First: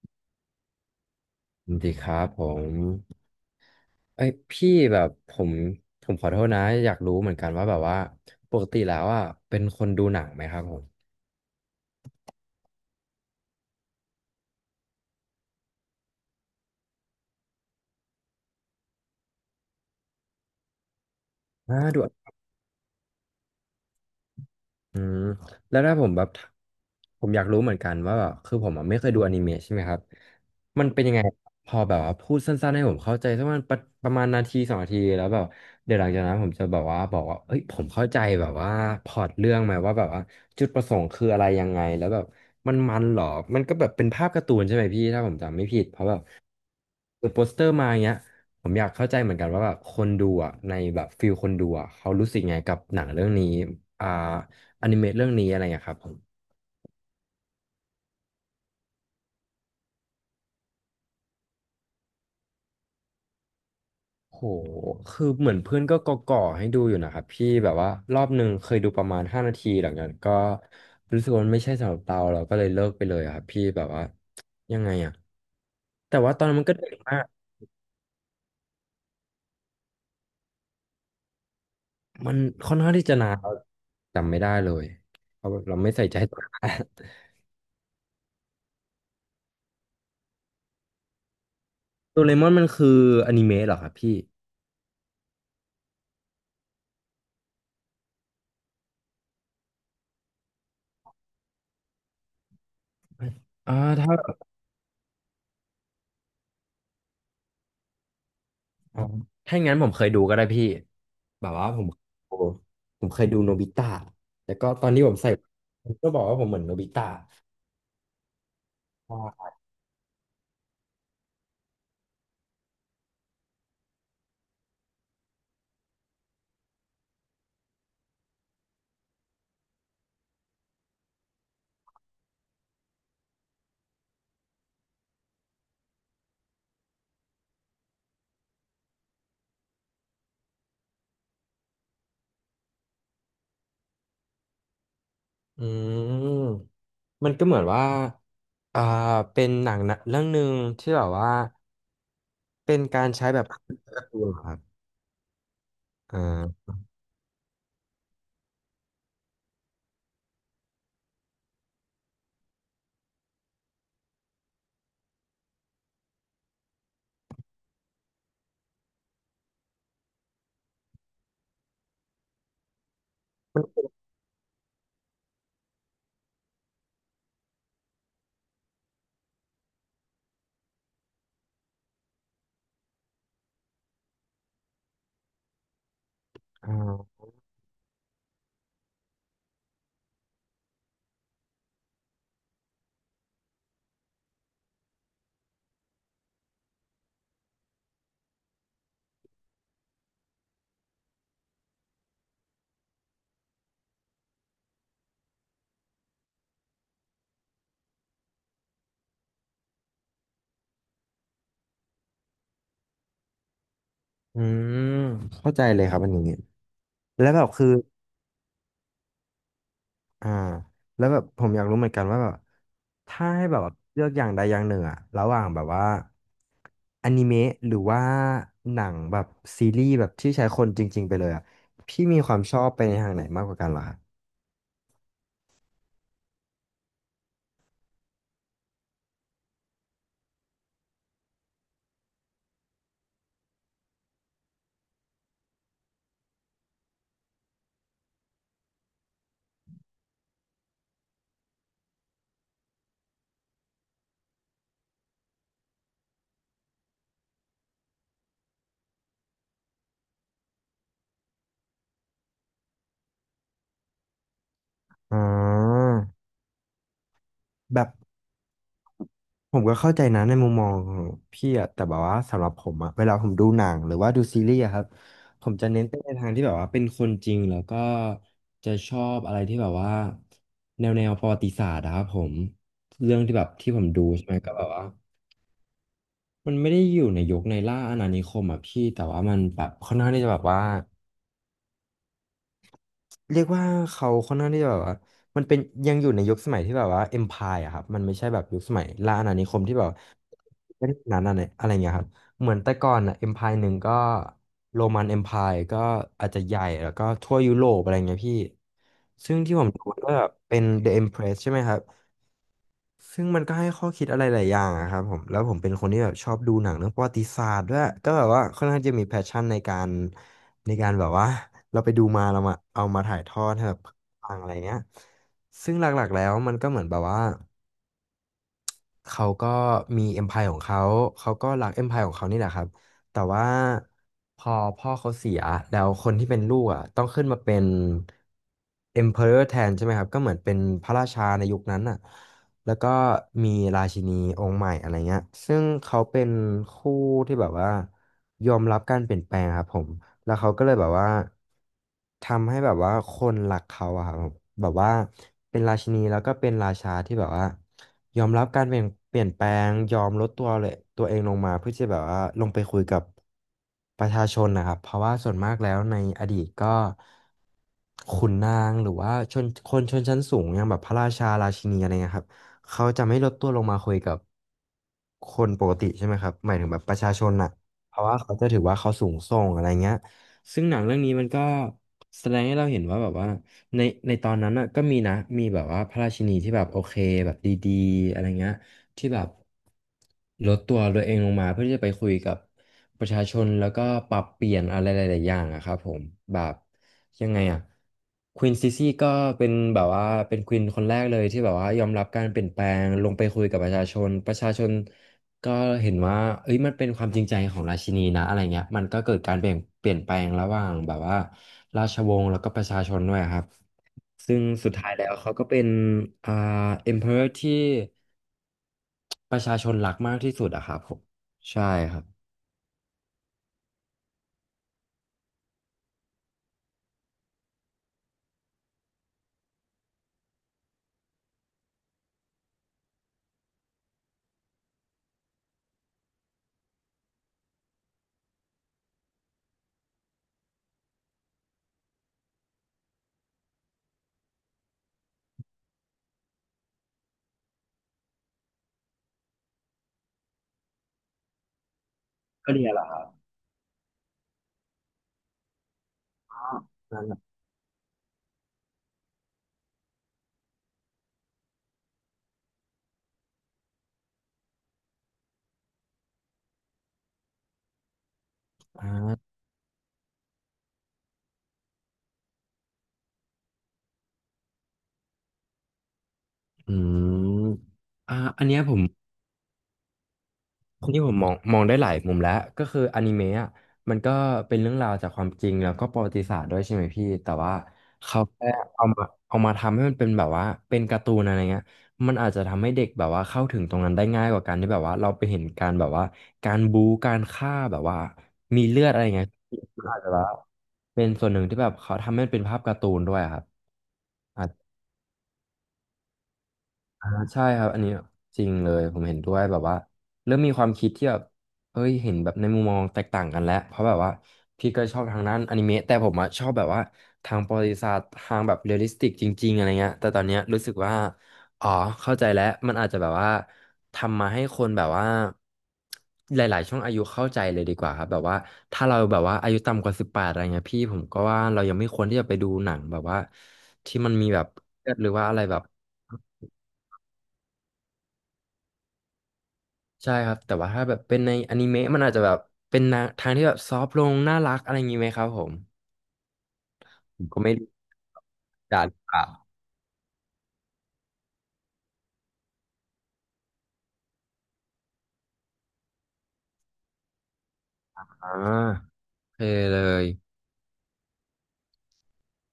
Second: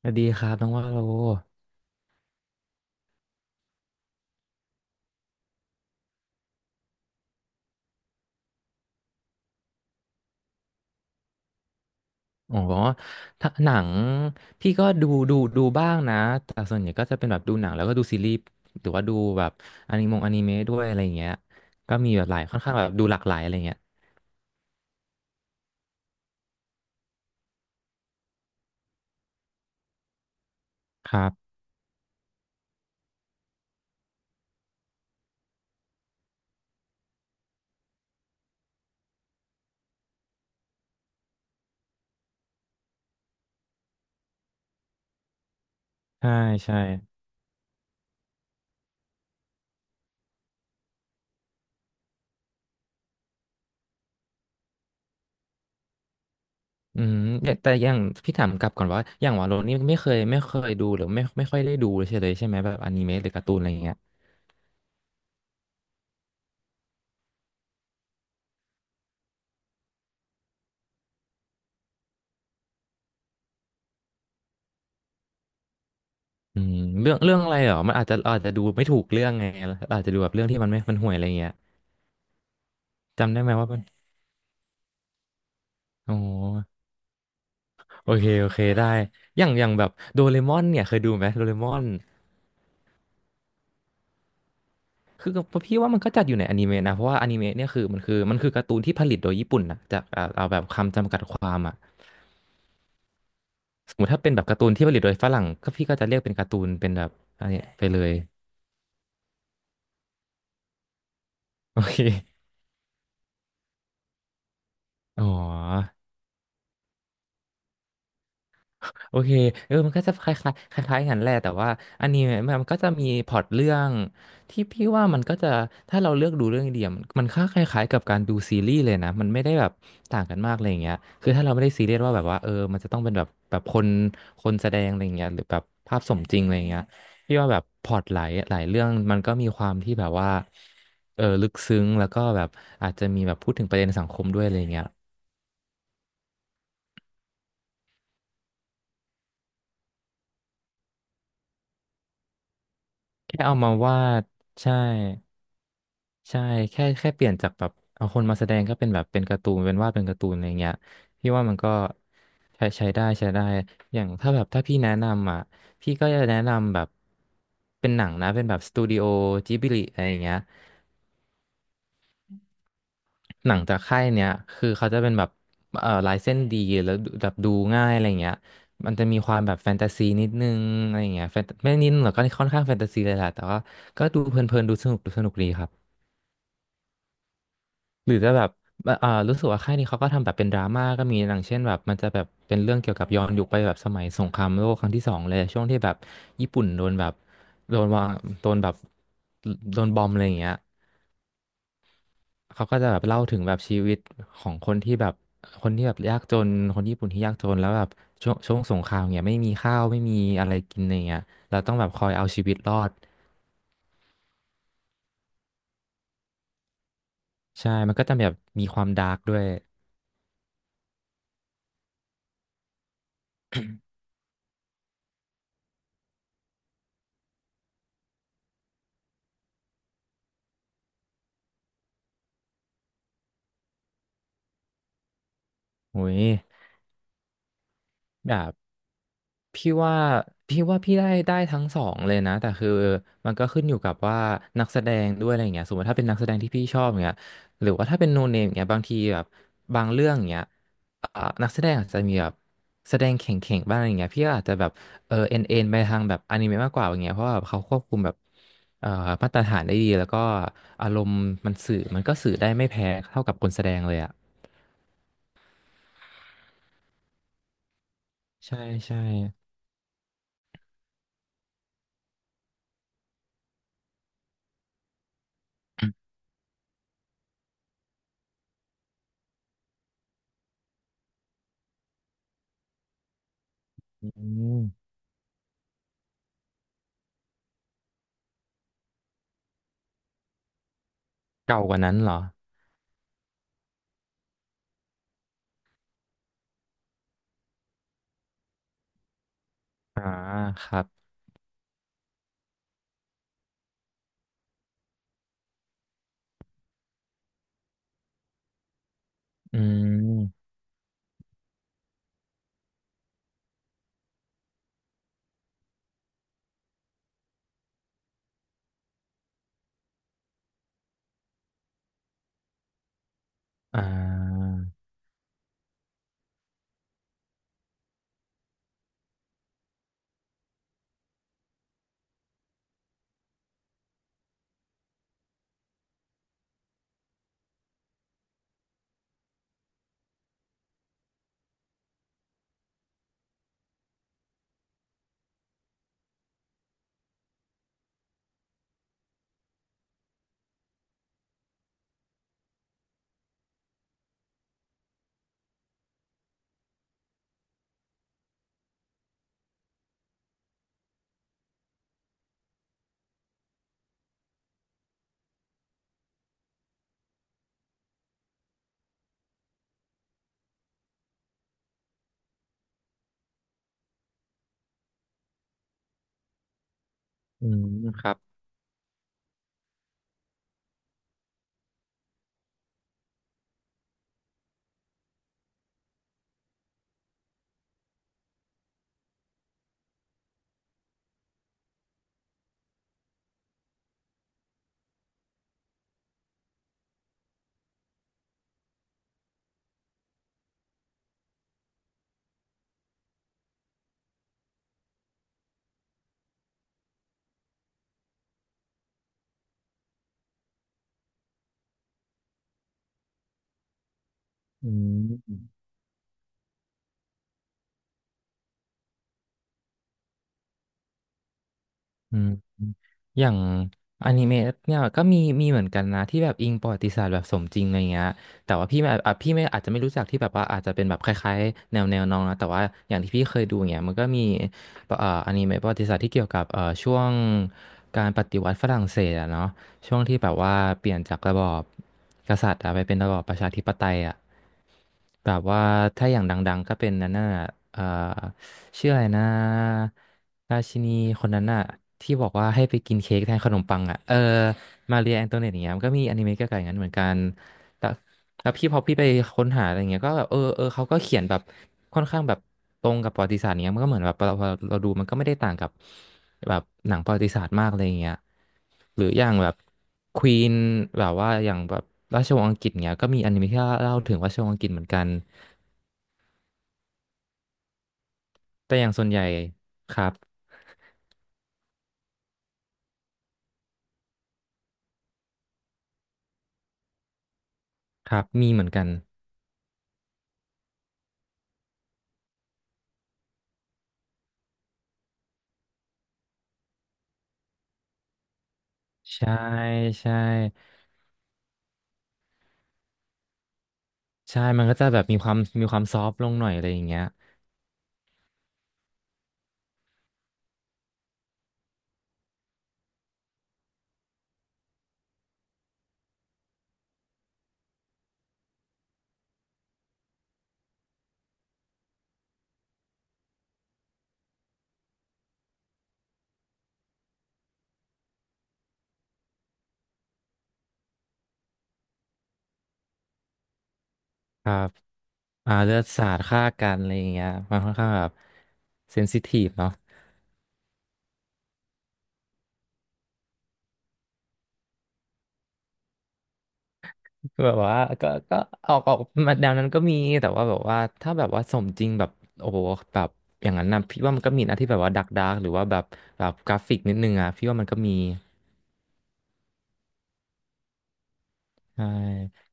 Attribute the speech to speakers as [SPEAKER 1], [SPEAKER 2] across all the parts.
[SPEAKER 1] สวัสดีครับน้องว่าโล
[SPEAKER 2] สวัสดีครับผมเอ้ยพี่แบบผมผมขอโทษนะอยากรู้เหมือนกันว่าแบบว่าปกติแล้วอ่ะเป็นคนดูหนังไหมครับผม
[SPEAKER 1] อ๋อถ้าหนังพี่ก็ดูบ้างนะแต่ส่วนใหญ่ก็จะเป็นแบบดูหนังแล้วก็ดูซีรีส์หรือว่าดูแบบอนิเมะด้วยอะไรอย่างเงี้ย
[SPEAKER 2] อ่า
[SPEAKER 1] ก็
[SPEAKER 2] ดู
[SPEAKER 1] มีแบบหลายค่อนข้างแบบดูหลากหลายอะไรเงี้ย
[SPEAKER 2] อืมแล้วถ้าผมแบบผมอยากรู้เหมือนกันว่าแบบคือผมอ่ะไม่เคยดูอนิเมะใช่ไหมครับมันเป็น
[SPEAKER 1] ค
[SPEAKER 2] ยังไง
[SPEAKER 1] รับ
[SPEAKER 2] พอแบบว่าพูดสั้นๆให้ผมเข้าใจสักประมาณประมาณนาทีสองนาทีแล้วแบบเดี๋ยวหลังจากนั้นผมจะแบบว่าบอกว่าเอ้ยผมเข้าใจแบบว่าพล็อตเรื่องไหมว่าแบบว่าจุดประสงค์คืออะไรยังไงแล้วแบบมันเหรอมันก็แบบเป็นภาพการ์ตูนใช่ไหมพี่ถ้าผมจำไม่ผิดเพราะแบบ
[SPEAKER 1] ใช่ใช่
[SPEAKER 2] เปิดโปสเตอร์มาอย่างเงี้ยผมอยากเข้าใจเหมือนกันว่าแบบคนดูอ่ะในแบบฟิลคนดูอ่ะเขารู้สึกไงกับหนังเรื่องนี้อ่า อนิเมะเรื่องนี้อะไรอย่างเงี้ยครับผม
[SPEAKER 1] อืมแต่อย่างพี่ถามกลับก่อนว่าอย่างว่าโลนี่ไม่เคยดูหรือไม่ค่อยได้ดูเลยใช่ไหมแบบอนิเมะหรือการ์ตูนอะไรอย่างเงี้ย
[SPEAKER 2] โหคือเหมือนเพื่อนก็ก่อให้ดูอยู่นะครับพี่แบบว่ารอบหนึ่งเคยดูประมาณห้านาทีหลังจากนั้นก็รู้สึกว่ามันไม่ใช่สำหรับเราก็เลยเลิกไปเลยอะครับพี่แบบว่ายังไงอะแต่ว่าตอนนั้น
[SPEAKER 1] อื
[SPEAKER 2] มันก็
[SPEAKER 1] ม
[SPEAKER 2] เด็ก
[SPEAKER 1] เรื่อ
[SPEAKER 2] มา
[SPEAKER 1] ง
[SPEAKER 2] ก
[SPEAKER 1] เรื่องอะไรเหรอมันอาจจะดูไม่ถูกเรื่องไงอาจจะดูแบบเรื่องที่มันห่วยอะไรอย่างเงี้ย
[SPEAKER 2] มันค่อนข้างที่จะนา
[SPEAKER 1] จำ
[SPEAKER 2] น
[SPEAKER 1] ได้ไห
[SPEAKER 2] เรา
[SPEAKER 1] มว่ามัน
[SPEAKER 2] จำไม่ได้เลยเพราะเราไม่ใส่
[SPEAKER 1] อ๋อ
[SPEAKER 2] ใจตัว
[SPEAKER 1] โอเคได้ อย่างแบบโดเรมอนเนี่ยเคยดูไหมโดเรมอน
[SPEAKER 2] โดเรมอนมันคืออนิเมะเหรอครับพี่
[SPEAKER 1] คือพี่ว่ามันก็จัดอยู่ในอนิเมะนะเพราะว่าอนิเมะเนี่ยคือการ์ตูนที่ผลิตโดยญี่ปุ่นนะจากเอาแบบคำจำกัดความอ่ะ
[SPEAKER 2] อ่า
[SPEAKER 1] สมมติถ้าเป็น
[SPEAKER 2] ถ้า
[SPEAKER 1] แบบการ์ตูนที่ผลิตโดยฝรั่งก็พี่ก็จะเรียกเป็นการ์ตูนเป็นแบบอันเนี้ยไปเลย
[SPEAKER 2] อ๋อถ้าอย่างนั้นผมเคยดูก็ได้พี่ แบบว่าผ
[SPEAKER 1] โอ
[SPEAKER 2] ม
[SPEAKER 1] เค
[SPEAKER 2] โอ้โหผมเคยดูโนบิตะแล้วก็ตอนที่ผม
[SPEAKER 1] อ๋อ
[SPEAKER 2] ใส่ผมก็บอกว่าผมเหมือนโนบิตะอ่
[SPEAKER 1] โอเค
[SPEAKER 2] า
[SPEAKER 1] เออมันก็จะคล้ายๆกันแหละแต่ว่าอันนี้มันก็จะมีพล็อตเรื่องที่พี่ว่ามันก็จะถ้าเราเลือกดูเรื่องเดียวมันค่าคล้ายๆกับการดูซีรีส์เลยนะมันไม่ได้แบบต่างกันมากอะไรอย่างเงี้ยคือถ้าเราไม่ได้ซีเรียสว่าเออมันจะต้องเป็นแบบคนแสดงอะไรอย่างเงี้ยหรือแบบภาพสมจริงอะไรอย่างเงี้ยพี่ว่าแบบพล็อตหลายเรื่องมันก็มีความที่แบบว่าเออลึกซึ้งแล้วก็แบบอาจจะมีแบบพูดถึงประเด็นสังคมด้วยอะไรอย่างเงี้ย
[SPEAKER 2] อืมมันก็เหมือนว่าอ่าเป็นหนังนะเรื่องหนึ่งที่แบบว่าเป็นการใช้
[SPEAKER 1] แค่
[SPEAKER 2] แบบ
[SPEAKER 1] เอา
[SPEAKER 2] การ์
[SPEAKER 1] มา
[SPEAKER 2] ตูน
[SPEAKER 1] วาด
[SPEAKER 2] เหรอครับ
[SPEAKER 1] ใช่
[SPEAKER 2] อ่
[SPEAKER 1] ใช่
[SPEAKER 2] า
[SPEAKER 1] แค่เปลี่ยนจากแบบเอาคนมาแสดงก็เป็นแบบเป็นการ์ตูนเป็นวาดเป็นการ์ตูนอะไรเงี้ยพี่ว่ามันก็ใช้ได้อย่างถ้าแบบถ้าพี่แนะนำอ่ะพี่ก็จะแนะนำแบบเป็นหนังนะเป็นแบบสตูดิโอจิบลิอะไรอย่างเงี้ยหนังจากค่ายเนี้ยคือเขาจะเป็นแบบลายเส้นดีแล้วดูแบบดูง่ายอะไรเงี้ยมันจะมีความแบบแฟนตาซีนิดนึงอะไรเงี้ยแฟนไม่นิดหรอกก็ค่อนข้างแฟนตาซีเลยแหละแต่ว่าก็ดูเพลินๆดูสนุกดีครับ
[SPEAKER 2] อ่า
[SPEAKER 1] หรือจะแบบอ่ารู้สึกว่าค่ายนี้เขาก็ทำแบบเป็นดราม่าก็มีอย่างเช่นแบบมันจะแบบเป็นเรื่องเกี่ยวกับย้อนยุคไปแบบสมัยสงครามโลกครั้งที่สองเลยช่วงที่แบบญี่ปุ่นโดนแบบโดนวางโดนแบบโดนบอมอะไรอย่างเงี้ยเขาก็จะแบบเล่าถึงแบบชีวิตของคนที่แบบยากจนคนญี่ปุ่นที่ยากจนแล้วแบบช่วงสงครามเนี่ยไม่มีข้าวไม่มีอะไรกินอะไรเงี้ยเราต้องแบบคอยเอาชีวิตรอด
[SPEAKER 2] อืมเข้าใจเลยครับอันนี้แล้วแบบคือ
[SPEAKER 1] ใช่มันก็จะแบบมีความดาร์กด้วย
[SPEAKER 2] อ่าแล้วแบบผมอยากรู้เหมือนกันว่าแบบถ้าให้แบบว่าเลือกอย่างใดอย่างหนึ่งอะระหว่างแบบว่าอนิเมะหรือว่าหนังแบบซีรีส์แบบที่ใช้คนจริงๆไปเลยอะพี่มีความชอบไปในทางไหนมากกว่ากันเหรอ
[SPEAKER 1] โอ้ยแบบ พี่ว่าพี่ว่าพี่ได้ทั้งสองเลยนะแต่คือมันก็ขึ้นอยู่กับว่านักแสดงด้วยอะไรอย่างเงี้ยสมมติถ้าเป็นนักแสดงที่พี่ชอบอย่างเงี้ยหรือว่าถ้าเป็นโนเนมอย่างเงี้ยบางทีแบบบางเรื่องอย่างเงี้ยอ่านักแสดงอาจจะมีแบบแสดงเข่งๆบ้างอะไรอย่างเงี้ยพี่ก็อาจจะแบบเออเอ็นไปทางแบบอนิเมะมากกว่าอย่างเงี้ยเพราะว่าแบบเขาควบคุมแบบเอ่อมาตรฐานได้ดีแล้วก็อารมณ์มันก็สื่อได้ไม่แพ้เท่ากับคนแสดงเลยอ่ะ
[SPEAKER 2] อ๋อแบบ
[SPEAKER 1] ใช่ใช่
[SPEAKER 2] ผมก็เข้าใจนะในมุมมองของพี่อะแต่แบบว่าสำหรับผมอะเวลาผมดูหนังหรือว่าดูซีรีส์อะครับผมจะเน้นไปในทางที่แบบว่าเป็นคนจริงแล้วก็จะชอบอะไรที่แบบว่าแนวประวัติศาสตร์อะครับผมเรื่องที่แบบที่ผมดู
[SPEAKER 1] อื
[SPEAKER 2] ใช่ไหมก็แบ
[SPEAKER 1] ม
[SPEAKER 2] บว่ามันไม่ได้อยู่ในยุคในล่าอาณานิคมอะพี่แต่ว่ามันแบบค่อนข้างที่จะแบบว่า
[SPEAKER 1] เก่ากว่านั้นเหรอ
[SPEAKER 2] เรียกว่าเขาค่อนข้างที่จะแบบว่ามันเป็นยังอยู่ในยุคสมัยที่แบบว่าเอ็มพายอะครับมันไม่ใช่แบบยุคสมัยล่าอาณานิคมที่แบบ
[SPEAKER 1] อ่าครั
[SPEAKER 2] เป็
[SPEAKER 1] บ
[SPEAKER 2] นนั้นอะไรอะไรเงี้ยครับเหมือนแต่ก่อนอะเอ็มพายหนึ่งก็โรมันเอ็มพายก็อาจจะใหญ่แล้วก็ทั่วยุโรปอะไรเงี้ยพี่ซึ่งที่
[SPEAKER 1] อื
[SPEAKER 2] ผมดูก็แบบ
[SPEAKER 1] ม
[SPEAKER 2] เป็น The Empress ใช่ไหมครับ ซึ่งมันก็ให้ข้อคิดอะไรหลายอย่างอะครับผมแล้วผมเป็นคนที่แบบชอบดูหนังเรื่องประวัติศาสตร์ด้วยก็แบบว่าค่อนข้างจะมีแพชชั่นในการในการแบบว่าเราไปดูมาเรามาเอามาถ่ายทอดให้แบบ
[SPEAKER 1] อ่
[SPEAKER 2] ฟังอะ
[SPEAKER 1] า
[SPEAKER 2] ไรเงี้ยซึ่งหลักๆแล้วมันก็เหมือนแบบว่า เขาก็มี empire ของเขาเขาก็รัก empire ของเขานี่แหละครับแต่ว่าพอพ่อเขาเสียแล้วคนที่เป็นลูกอ่ะต้องขึ้นมาเป็น emperor แทนใช่ไหมครับก็เหมือนเป็นพระราชาในยุคนั้นอ่ะแล้วก็มีราชินีองค์ใหม่อะไรเงี้ยซึ่งเขาเป็นคู่ที่แบบว่ายอมรับการเปลี่ยนแปลงครับผม แล้วเขาก็เลยแบบว่าทำให้แบบว่าคนรักเขาอะครับแบบว่าเป็นราชินีแล้วก็เป็นราชาที่แบบว่ายอมรับการเปลี่ยนแปลงยอมลดตัวเลยตัวเองลงมาเพื่อจะแบบว่าลงไปคุยกับประชาชนนะครับเพราะว่าส่วนมากแล้วในอดีตก็ขุนนางหรือว่าคนชนชั้นสูงอย่างแบบพระราชาราชินีอะไรเงี้ยครับเขาจะไม่ลดตัวลงมาคุยกับคนปกติใช่ไหมครับหมายถึงแบบประชาชน
[SPEAKER 1] อื
[SPEAKER 2] น่ะ
[SPEAKER 1] ม
[SPEAKER 2] เพ
[SPEAKER 1] ค
[SPEAKER 2] ราะ
[SPEAKER 1] รั
[SPEAKER 2] ว่า
[SPEAKER 1] บ
[SPEAKER 2] เขาจะถือว่าเขาสูงส่งอะไรเงี้ย ซึ่งหนังเรื่องนี้มันก็แสดงให้เราเห็นว่าแบบว่าในในตอนนั้นน่ะก็มีนะมีแบบว่าพระราชินีที่แบบโอเคแบบดีๆอะไรเงี้ยที่แบบลดตัวเองลงมาเพื่อที่จะไปคุยกับประชาชนแล้วก็ปรับเปลี่ยนอะไรหลายๆอย่างอะครับผมแบบยังไงอะควีนซิซี่ก็เป็นแบบว่าเป็นควีนคนแรกเลยที่แบบว่ายอมรับการเปลี่ยนแปลงลงไปคุยกับประชาชน ก็เห็นว่าเอ้ยมันเป็นความจริงใจของราชินีนะอะไรเงี้ยมันก็เกิดการเปลี่ยนแปลงระหว่างแบบว่าราชวงศ์แล้วก็ประชาชนด้วยครับซึ่งสุ
[SPEAKER 1] อื
[SPEAKER 2] ดท้ายแล้วเขาก็เป็
[SPEAKER 1] ม
[SPEAKER 2] นอ่า emperor ที่ประชาชนรักมากที่สุดอะครับผมใช่ครับ
[SPEAKER 1] อืมอย่างอนิเมะเนี่ยก็มีเหมือนกันนะที่แบบอิงประวัติศาสตร์แบบสมจริงอะไรเงี้ยแต่ว่าพี่ไม่อ่ะพี่ไม่อาจจะไม่รู้จักที่แบบว่าอาจจะเป็นแบบคล้ายๆแนวน้องนะแต่ว่าอย่างที่พี่เคยดูเงี้ยมันก็มีอนิเมะประวัติศาสตร์ที่เกี่ยวกับช่วงการปฏิวัติฝรั่งเศสอะเนาะช่วงที่แบบว่าเปลี่ยนจากระบอบกษัตริย์อะไปเป็นระบอบประชาธิปไตยอะแบบว่าถ้าอย่างดังๆก็เป็นนั่นน่ะเอ่อ ชื่ออะไรนะราชินีคนนั้นอะที่บอกว่า
[SPEAKER 2] ก็
[SPEAKER 1] ให้
[SPEAKER 2] เรียน
[SPEAKER 1] ไป
[SPEAKER 2] เหรอ
[SPEAKER 1] กินเค้กแทนขนมปังอะเออมาเรียแองโตเนตอย่างเงี้ยมันก็มีอนิเมะเกี่ยวกับอย่างนั้นเหมือน
[SPEAKER 2] นั่น
[SPEAKER 1] กั
[SPEAKER 2] แหละ
[SPEAKER 1] นแล้วแล้วพี่พอพี่ไปค้นหาอะไรเงี้ยก็แบบเออเขาก็เขียนแบบค่อนข้างแบบตรงกับประวัติศาสตร์เนี้ยมันก็เหมือนแบบเราดูมันก็ไม่ได้ต่างกับแบบหนังประวัติศาสตร์มากอะไรเงี้ยหรืออ
[SPEAKER 2] อ่า
[SPEAKER 1] ย่างแบบควีนแบบว่าอย่างแบบราชวงศ์อังกฤษเนี้ยก็มีอนิเมะที่เล่าถึงราชวงศ์อังกฤษเหมือนกัน
[SPEAKER 2] อืมอันเนี้ยผ
[SPEAKER 1] แต่
[SPEAKER 2] ม
[SPEAKER 1] อย่างส่วนใหญ่ครับ
[SPEAKER 2] นที่ผมมองได้หลายมุมแล้วก็คืออนิเมะอะมันก็เป็นเรื่องราวจากความจริงแล้วก็ประวัติศาสตร์ด้วยใช่ไหมพี่แต่ว่า
[SPEAKER 1] ค
[SPEAKER 2] เขา
[SPEAKER 1] รับ
[SPEAKER 2] แค่
[SPEAKER 1] มีเหมือนกั
[SPEAKER 2] เอา
[SPEAKER 1] น
[SPEAKER 2] มาเอามาทำให้มันเป็นแบบว่าเป็นการ์ตูนอะไรเงี้ยมันอาจจะทำให้เด็กแบบว่าเข้าถึงตรงนั้นได้ง่ายกว่าการที่แบบว่าเราไปเห็นการแบบว่าการบู๊การฆ่าแบบว่ามีเลือดอะไรเงี้ย
[SPEAKER 1] ใช่
[SPEAKER 2] มันอาจจะ
[SPEAKER 1] ใช่
[SPEAKER 2] แบบว่าเป็นส่วนหนึ่งที่แบบเขาทำให้มันเป็นภาพการ์ตูนด้วยอะครับ
[SPEAKER 1] ใช่ มันก็จะแบบมีความซอฟต์ลงหน่อยอะไรอย่างเงี้ย
[SPEAKER 2] อ่าใช่ครับอันนี้จริงเลยผมเห็นด้วยแบบว่าเริ่มมีความคิดที่แบบเฮ้ยเห็นแบบในมุมมองแตกต่างกันแล้วเพราะแบบว่าพี่ก็ชอบทางด้านอนิเมะแต่ผมอะชอบแบบว่าทางประวัติศาสตร์ทางแบบเรียลลิสติกจริงๆอะไรเงี้ยแต่ตอนเนี้ยรู้สึกว่าอ๋อเข้าใจแล้วมันอาจจะแบบว่าทำมาให้คนแบบว่าหลายๆช่วงอายุเข้าใจเลยดีกว่าครับแบบว่าถ้าเราแบบว่าอายุต่ำกว่า18อะไรเงี้ยพี่ผมก็ว่าเรายังไม่ควรที่จะไปดูหนังแบบว่าที่มันมีแบ
[SPEAKER 1] ค
[SPEAKER 2] บ
[SPEAKER 1] รับ
[SPEAKER 2] เลือดหรือว่าอะไร
[SPEAKER 1] อ่า
[SPEAKER 2] แบบ
[SPEAKER 1] เลือดสาดฆ่ากันอะไรอย่างเงี้ยมันค่อนข้างแบบเซนซิทีฟเนาะ
[SPEAKER 2] ใช่ครับแต่ว่าถ้าแบบเป็นในอนิเมะมันอาจจะแบบเป็นนะทางที่แบบซอฟต์ลงน่ารักอะไรอย่างนี้ไหมครับผมผมก็
[SPEAKER 1] แบ
[SPEAKER 2] ไม่
[SPEAKER 1] บ
[SPEAKER 2] รู้
[SPEAKER 1] ว่าก็ออ
[SPEAKER 2] ด่า
[SPEAKER 1] ก
[SPEAKER 2] ห
[SPEAKER 1] อ
[SPEAKER 2] รื
[SPEAKER 1] อก
[SPEAKER 2] อเปล่า
[SPEAKER 1] มาแนวนั้นก็มีแต่ว่าแบบว่าถ้าแบบว่าสมจริงแบบโอ้โหแบบอย่างนั้นนะพี่ว่ามันก็มีนะที่แบบว่าดักดาร์กหรือว่าแบบแบบกราฟิกนิดนึงอ่ะพี่ว่ามันก็มี
[SPEAKER 2] อ่าโอเคเลย
[SPEAKER 1] ใช่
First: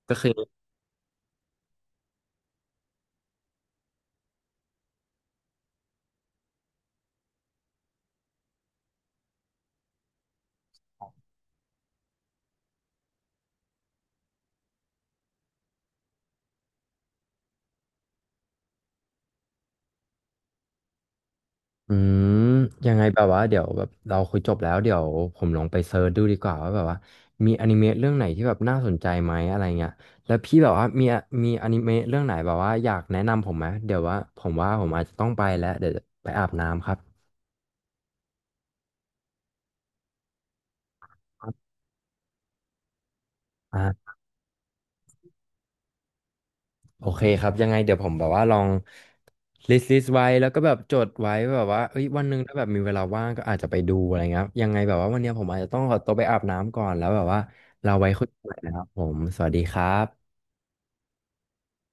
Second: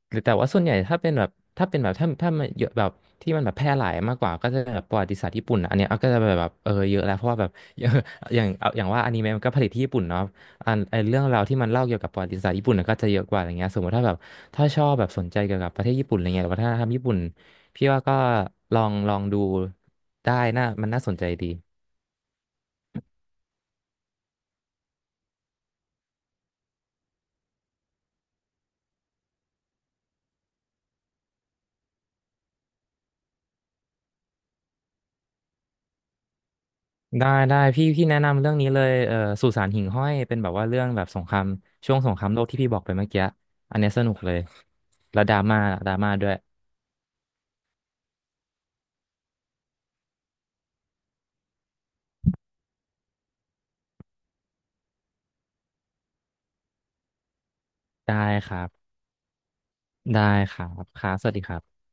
[SPEAKER 2] ก็
[SPEAKER 1] หรือ
[SPEAKER 2] คือ
[SPEAKER 1] แต่ว่าส่วนใหญ่ถ้าเป็นแบบถ้ามันเยอะแบบที่มันแบบแพร่หลายมากกว่าก็จะแบบประวัติศาสตร์ญี่ปุ่นอะอันเนี้ยเอาก็จะแบบเออเยอะแล้วเพราะว่าแบบ อย่างเอาอย่างว่าอนิเมะมันก็ผลิตที่ญี่ปุ่นเนาะอันไอเรื่องราวที่มันเล่าเกี่ยวกับประวัติศาสตร์ญี่ปุ่นน่ะก็จะเยอะกว่าอย่างเงี้ยสมมติถ้าแบบถ้าชอบแบบสนใจเกี่ยวกับประเทศญี่ปุ่นอะไรเงี้ยหรือวัฒนธรรมญี่ปุ่นพี่ว่าก็ลองดูได้น่ามันน่าสนใจดี
[SPEAKER 2] อืมยังไงแบบว่าเดี๋ยวแบบเราคุยจบแล้วเดี๋ยวผมลองไปเซิร์ชดูดีกว่าว่าแบบว่ามีอนิเมะเรื่องไหนที่แบบน่าสนใจไหมอะไรเงี้ยแล้วพี่แบบว่ามีอนิเมะเรื่องไหนแบบว่าอยากแนะนำผมไหมเดี๋ยวว่าผมอาจจะต้องไปแล้วเดี๋ยวจะไปอาบน้ำครับ
[SPEAKER 1] ได้พี่แนะนำเรื่องนี้เลยสุสานหิ่งห้อยเป็นแบบว่าเรื่องแบบสงครามช่วงสงครามโลกที่พี่บอกไปเมื่อกี้อั
[SPEAKER 2] อ่
[SPEAKER 1] นเนี้ยสนุ
[SPEAKER 2] า
[SPEAKER 1] กเลยแล้วดราม่าด้วย
[SPEAKER 2] โอเคครับยังไงเดี๋ยวผมแบบว่าลองลิสต์ไว้แล้วก็แบบจดไว้แบบว่าเอ้ยวันหนึ่งถ้าแบบมีเวลาว่างก็อาจจะไปดูอะไรเงี้ยครับยังไงแบบว่าวันเนี้ยผมอาจจะต้องขอตัวไปอาบน้ำก่อนแล้วแบบว่าเราไว้
[SPEAKER 1] ได้
[SPEAKER 2] คุยกัน
[SPEAKER 1] ค
[SPEAKER 2] ใหม่
[SPEAKER 1] รั
[SPEAKER 2] นะครับ
[SPEAKER 1] บ
[SPEAKER 2] ผมสวัสดีครั
[SPEAKER 1] ได้
[SPEAKER 2] บ
[SPEAKER 1] ครับครับสวัสดีครับ